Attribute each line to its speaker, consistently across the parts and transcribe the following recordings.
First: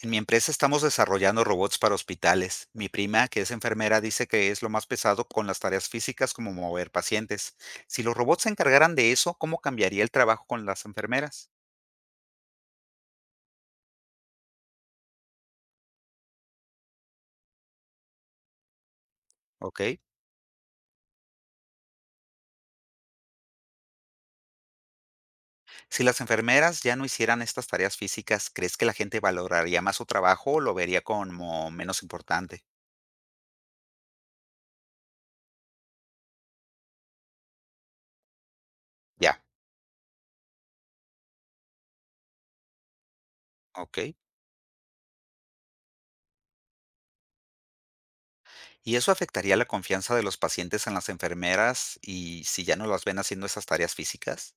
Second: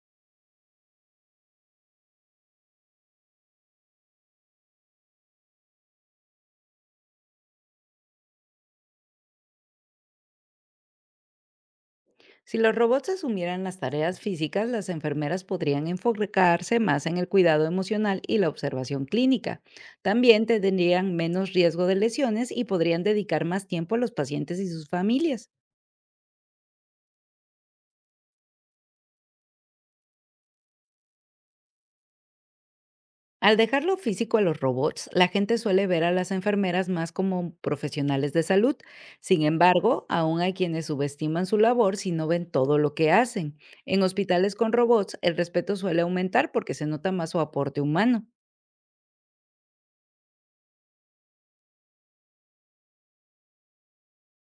Speaker 1: En mi empresa estamos desarrollando robots para hospitales. Mi prima, que es enfermera, dice que es lo más pesado con las tareas físicas como mover pacientes. Si los robots se encargaran de eso, ¿cómo cambiaría el trabajo con las enfermeras?
Speaker 2: Si los robots asumieran las tareas físicas, las enfermeras podrían enfocarse más en el cuidado emocional y la observación clínica.
Speaker 1: ¿Ok?
Speaker 2: También tendrían menos riesgo de lesiones y podrían dedicar más tiempo a los pacientes y sus familias.
Speaker 1: Si las enfermeras ya no hicieran estas tareas físicas, ¿crees que la gente valoraría más su trabajo o lo vería como menos importante?
Speaker 2: Al dejar lo físico a los robots, la gente suele ver a las enfermeras más como profesionales de salud.
Speaker 1: Ya,
Speaker 2: Sin embargo, aún hay quienes subestiman su labor si no ven todo lo que hacen.
Speaker 1: ¿ok?
Speaker 2: En hospitales con robots, el respeto suele aumentar porque se nota más su aporte humano.
Speaker 1: ¿Y eso afectaría la confianza de los pacientes en las enfermeras y si ya no las ven haciendo esas tareas físicas?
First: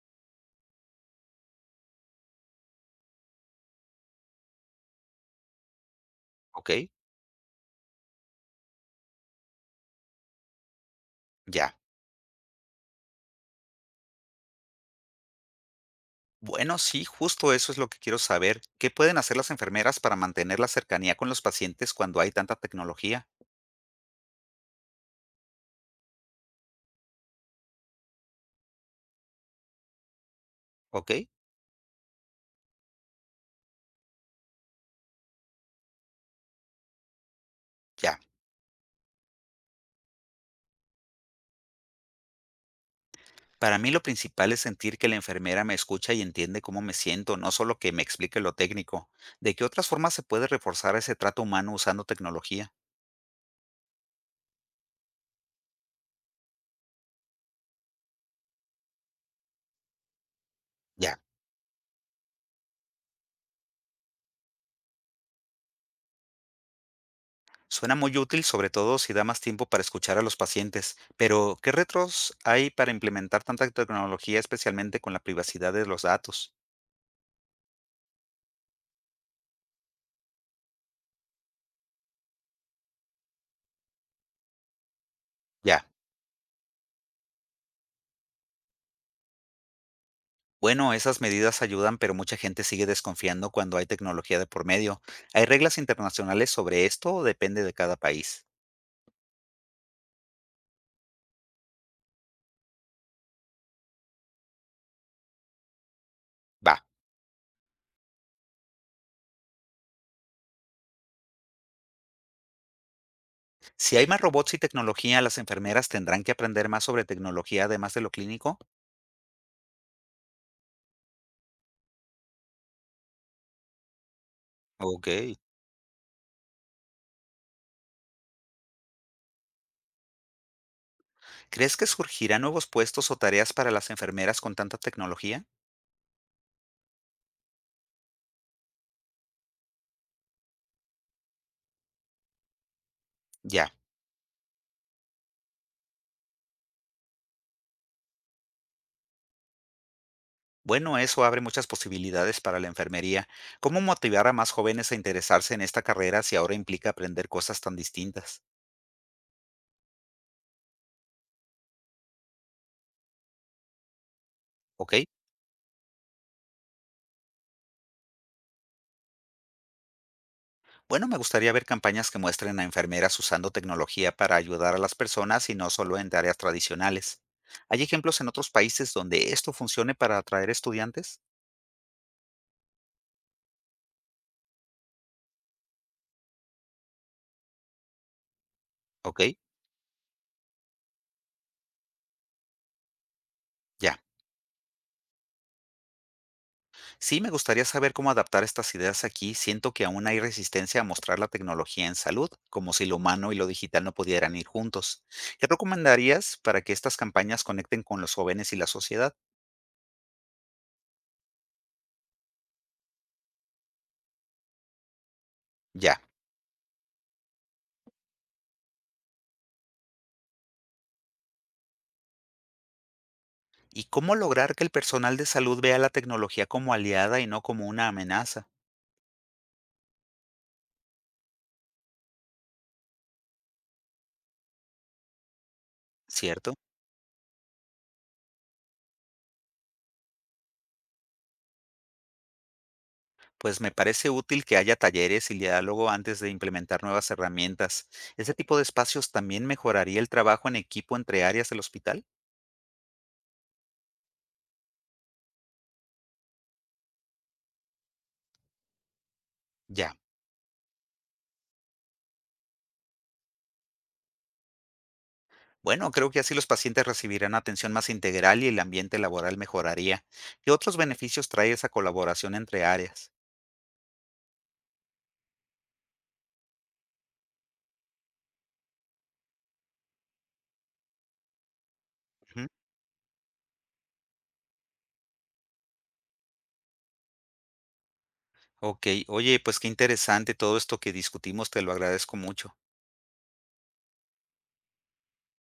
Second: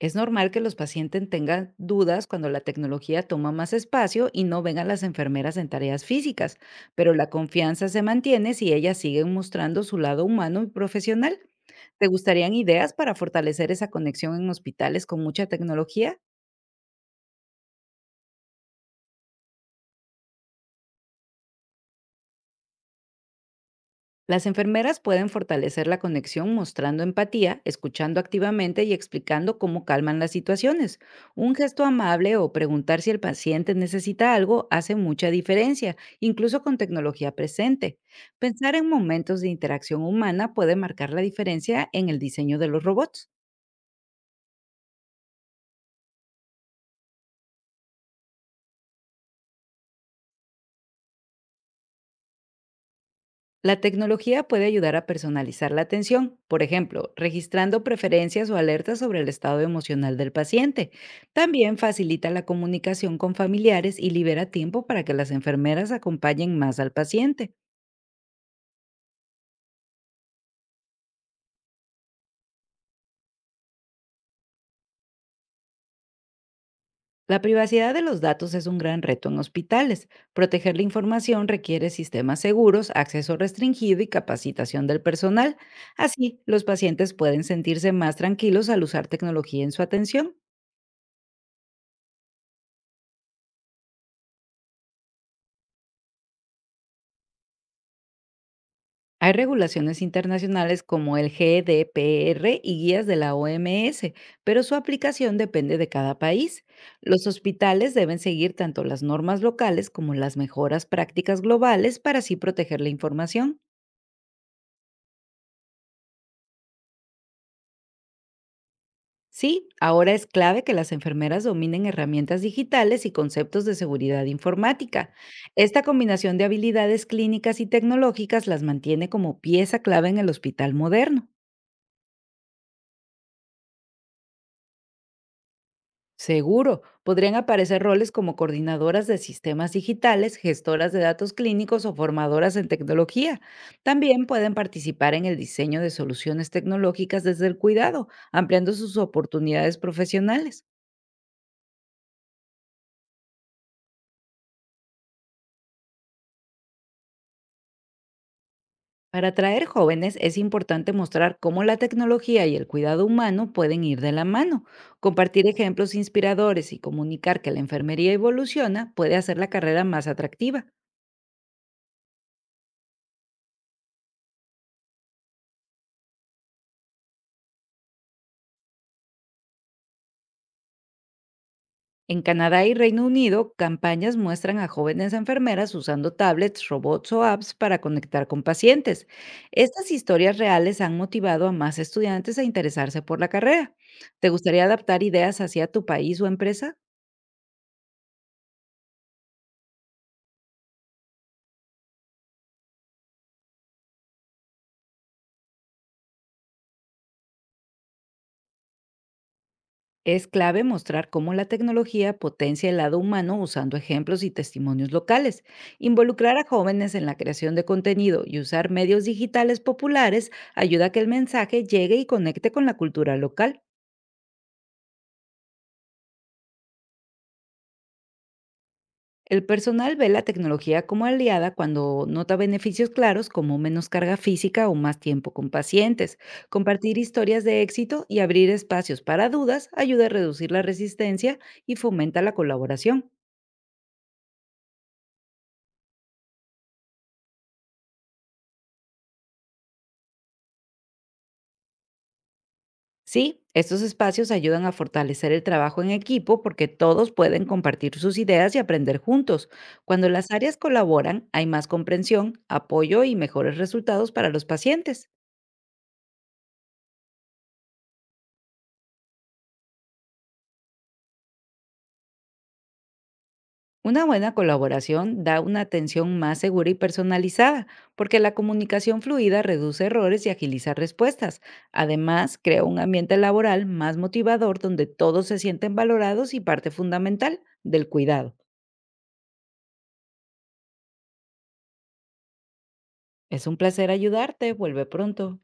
Speaker 2: Es normal que los pacientes tengan dudas cuando la tecnología toma más espacio y no vengan las enfermeras en tareas físicas,
Speaker 1: ¿Ok?
Speaker 2: pero la confianza se mantiene si ellas siguen mostrando su lado humano y profesional.
Speaker 1: Ya.
Speaker 2: ¿Te gustarían ideas para fortalecer esa conexión en hospitales con mucha tecnología?
Speaker 1: Bueno, sí, justo eso es lo que quiero saber. ¿Qué pueden hacer las enfermeras para mantener la cercanía con los pacientes cuando hay tanta tecnología?
Speaker 2: Las enfermeras pueden fortalecer la conexión mostrando empatía, escuchando activamente y explicando cómo calman las situaciones.
Speaker 1: ¿Ok?
Speaker 2: Un gesto amable o preguntar si el paciente necesita algo hace mucha diferencia, incluso con tecnología presente.
Speaker 1: Ya.
Speaker 2: Pensar en momentos de interacción humana puede marcar la diferencia en el diseño de los robots.
Speaker 1: Para mí lo principal es sentir que la enfermera me escucha y entiende cómo me siento, no solo que me explique lo técnico. ¿De qué otras formas se puede reforzar ese trato humano usando tecnología?
Speaker 2: La tecnología puede ayudar a personalizar la atención, por ejemplo, registrando preferencias o alertas sobre el estado emocional del paciente.
Speaker 1: Ya.
Speaker 2: También facilita la comunicación con familiares y libera tiempo para que las enfermeras acompañen más al paciente.
Speaker 1: Suena muy útil, sobre todo si da más tiempo para escuchar a los pacientes. Pero, ¿qué retos hay para implementar tanta tecnología, especialmente con la privacidad de los datos?
Speaker 2: La privacidad de los datos es un gran reto en hospitales. Proteger la información requiere sistemas seguros, acceso restringido y capacitación del personal.
Speaker 1: Ya.
Speaker 2: Así, los pacientes pueden sentirse más tranquilos al usar tecnología en su atención.
Speaker 1: Bueno, esas medidas ayudan, pero mucha gente sigue desconfiando cuando hay tecnología de por medio. ¿Hay reglas internacionales sobre esto o depende de cada país?
Speaker 2: Hay regulaciones internacionales como el GDPR y guías de la OMS, pero su aplicación depende de cada país.
Speaker 1: Va.
Speaker 2: Los hospitales deben seguir tanto las normas locales como las mejoras prácticas globales para así proteger la información.
Speaker 1: Si hay más robots y tecnología, las enfermeras tendrán que aprender más sobre tecnología además de lo clínico.
Speaker 2: Sí, ahora es clave que las enfermeras dominen herramientas digitales y conceptos de seguridad
Speaker 1: Ok.
Speaker 2: informática. Esta combinación de habilidades clínicas y tecnológicas las mantiene como pieza clave en el hospital moderno.
Speaker 1: ¿Crees que surgirán nuevos puestos o tareas para las enfermeras con tanta tecnología?
Speaker 2: Seguro, podrían aparecer roles como coordinadoras de sistemas digitales, gestoras de datos clínicos o formadoras en tecnología.
Speaker 1: Ya.
Speaker 2: También pueden participar en el diseño de soluciones tecnológicas desde el cuidado, ampliando sus oportunidades profesionales.
Speaker 1: Bueno, eso abre muchas posibilidades para la enfermería. ¿Cómo motivar a más jóvenes a interesarse en esta carrera si ahora implica aprender cosas tan distintas?
Speaker 2: Para atraer jóvenes es importante mostrar cómo la tecnología y el cuidado humano pueden ir de la mano.
Speaker 1: Ok.
Speaker 2: Compartir ejemplos inspiradores y comunicar que la enfermería evoluciona puede hacer la carrera más atractiva.
Speaker 1: Bueno, me gustaría ver campañas que muestren a enfermeras usando tecnología para ayudar a las personas y no solo en áreas tradicionales. ¿Hay ejemplos en otros países donde esto funcione para atraer estudiantes?
Speaker 2: En Canadá y Reino Unido, campañas muestran a jóvenes enfermeras usando tablets, robots o apps para conectar con pacientes.
Speaker 1: Ok,
Speaker 2: Estas historias reales han motivado a más estudiantes a interesarse por la carrera.
Speaker 1: ya.
Speaker 2: ¿Te gustaría adaptar ideas hacia tu país o empresa?
Speaker 1: Sí, me gustaría saber cómo adaptar estas ideas aquí. Siento que aún hay resistencia a mostrar la tecnología en salud, como si lo humano y lo digital no pudieran ir juntos. ¿Qué recomendarías para que estas campañas conecten con los jóvenes y la sociedad?
Speaker 2: Es clave mostrar cómo la tecnología potencia el lado humano usando ejemplos y testimonios locales.
Speaker 1: Ya.
Speaker 2: Involucrar a jóvenes en la creación de contenido y usar medios digitales populares ayuda a que el mensaje llegue y conecte con la cultura local.
Speaker 1: ¿Y cómo lograr que el personal de salud vea la tecnología como aliada y no como una amenaza?
Speaker 2: El personal ve la tecnología como aliada cuando nota beneficios claros como menos carga física o más tiempo con pacientes.
Speaker 1: Cierto.
Speaker 2: Compartir historias de éxito y abrir espacios para dudas ayuda a reducir la resistencia y fomenta la colaboración.
Speaker 1: Pues me parece útil que haya talleres y diálogo antes de implementar nuevas herramientas. ¿Ese tipo de espacios también mejoraría el trabajo en equipo entre áreas del hospital?
Speaker 2: Sí, estos espacios ayudan a fortalecer el trabajo en equipo porque todos pueden compartir sus ideas y aprender juntos.
Speaker 1: Ya.
Speaker 2: Cuando las áreas colaboran, hay más comprensión, apoyo y mejores resultados para los pacientes.
Speaker 1: Bueno, creo que así los pacientes recibirán atención más integral y el ambiente laboral mejoraría. ¿Qué otros beneficios trae esa colaboración entre áreas?
Speaker 2: Una buena colaboración da una atención más segura y personalizada, porque la comunicación fluida reduce errores y agiliza respuestas. Además,
Speaker 1: Ujú.
Speaker 2: crea un ambiente laboral más motivador donde todos se sienten valorados y parte fundamental del cuidado.
Speaker 1: Ok, oye, pues qué interesante todo esto que discutimos, te lo agradezco mucho.
Speaker 2: Es un placer ayudarte. Vuelve pronto.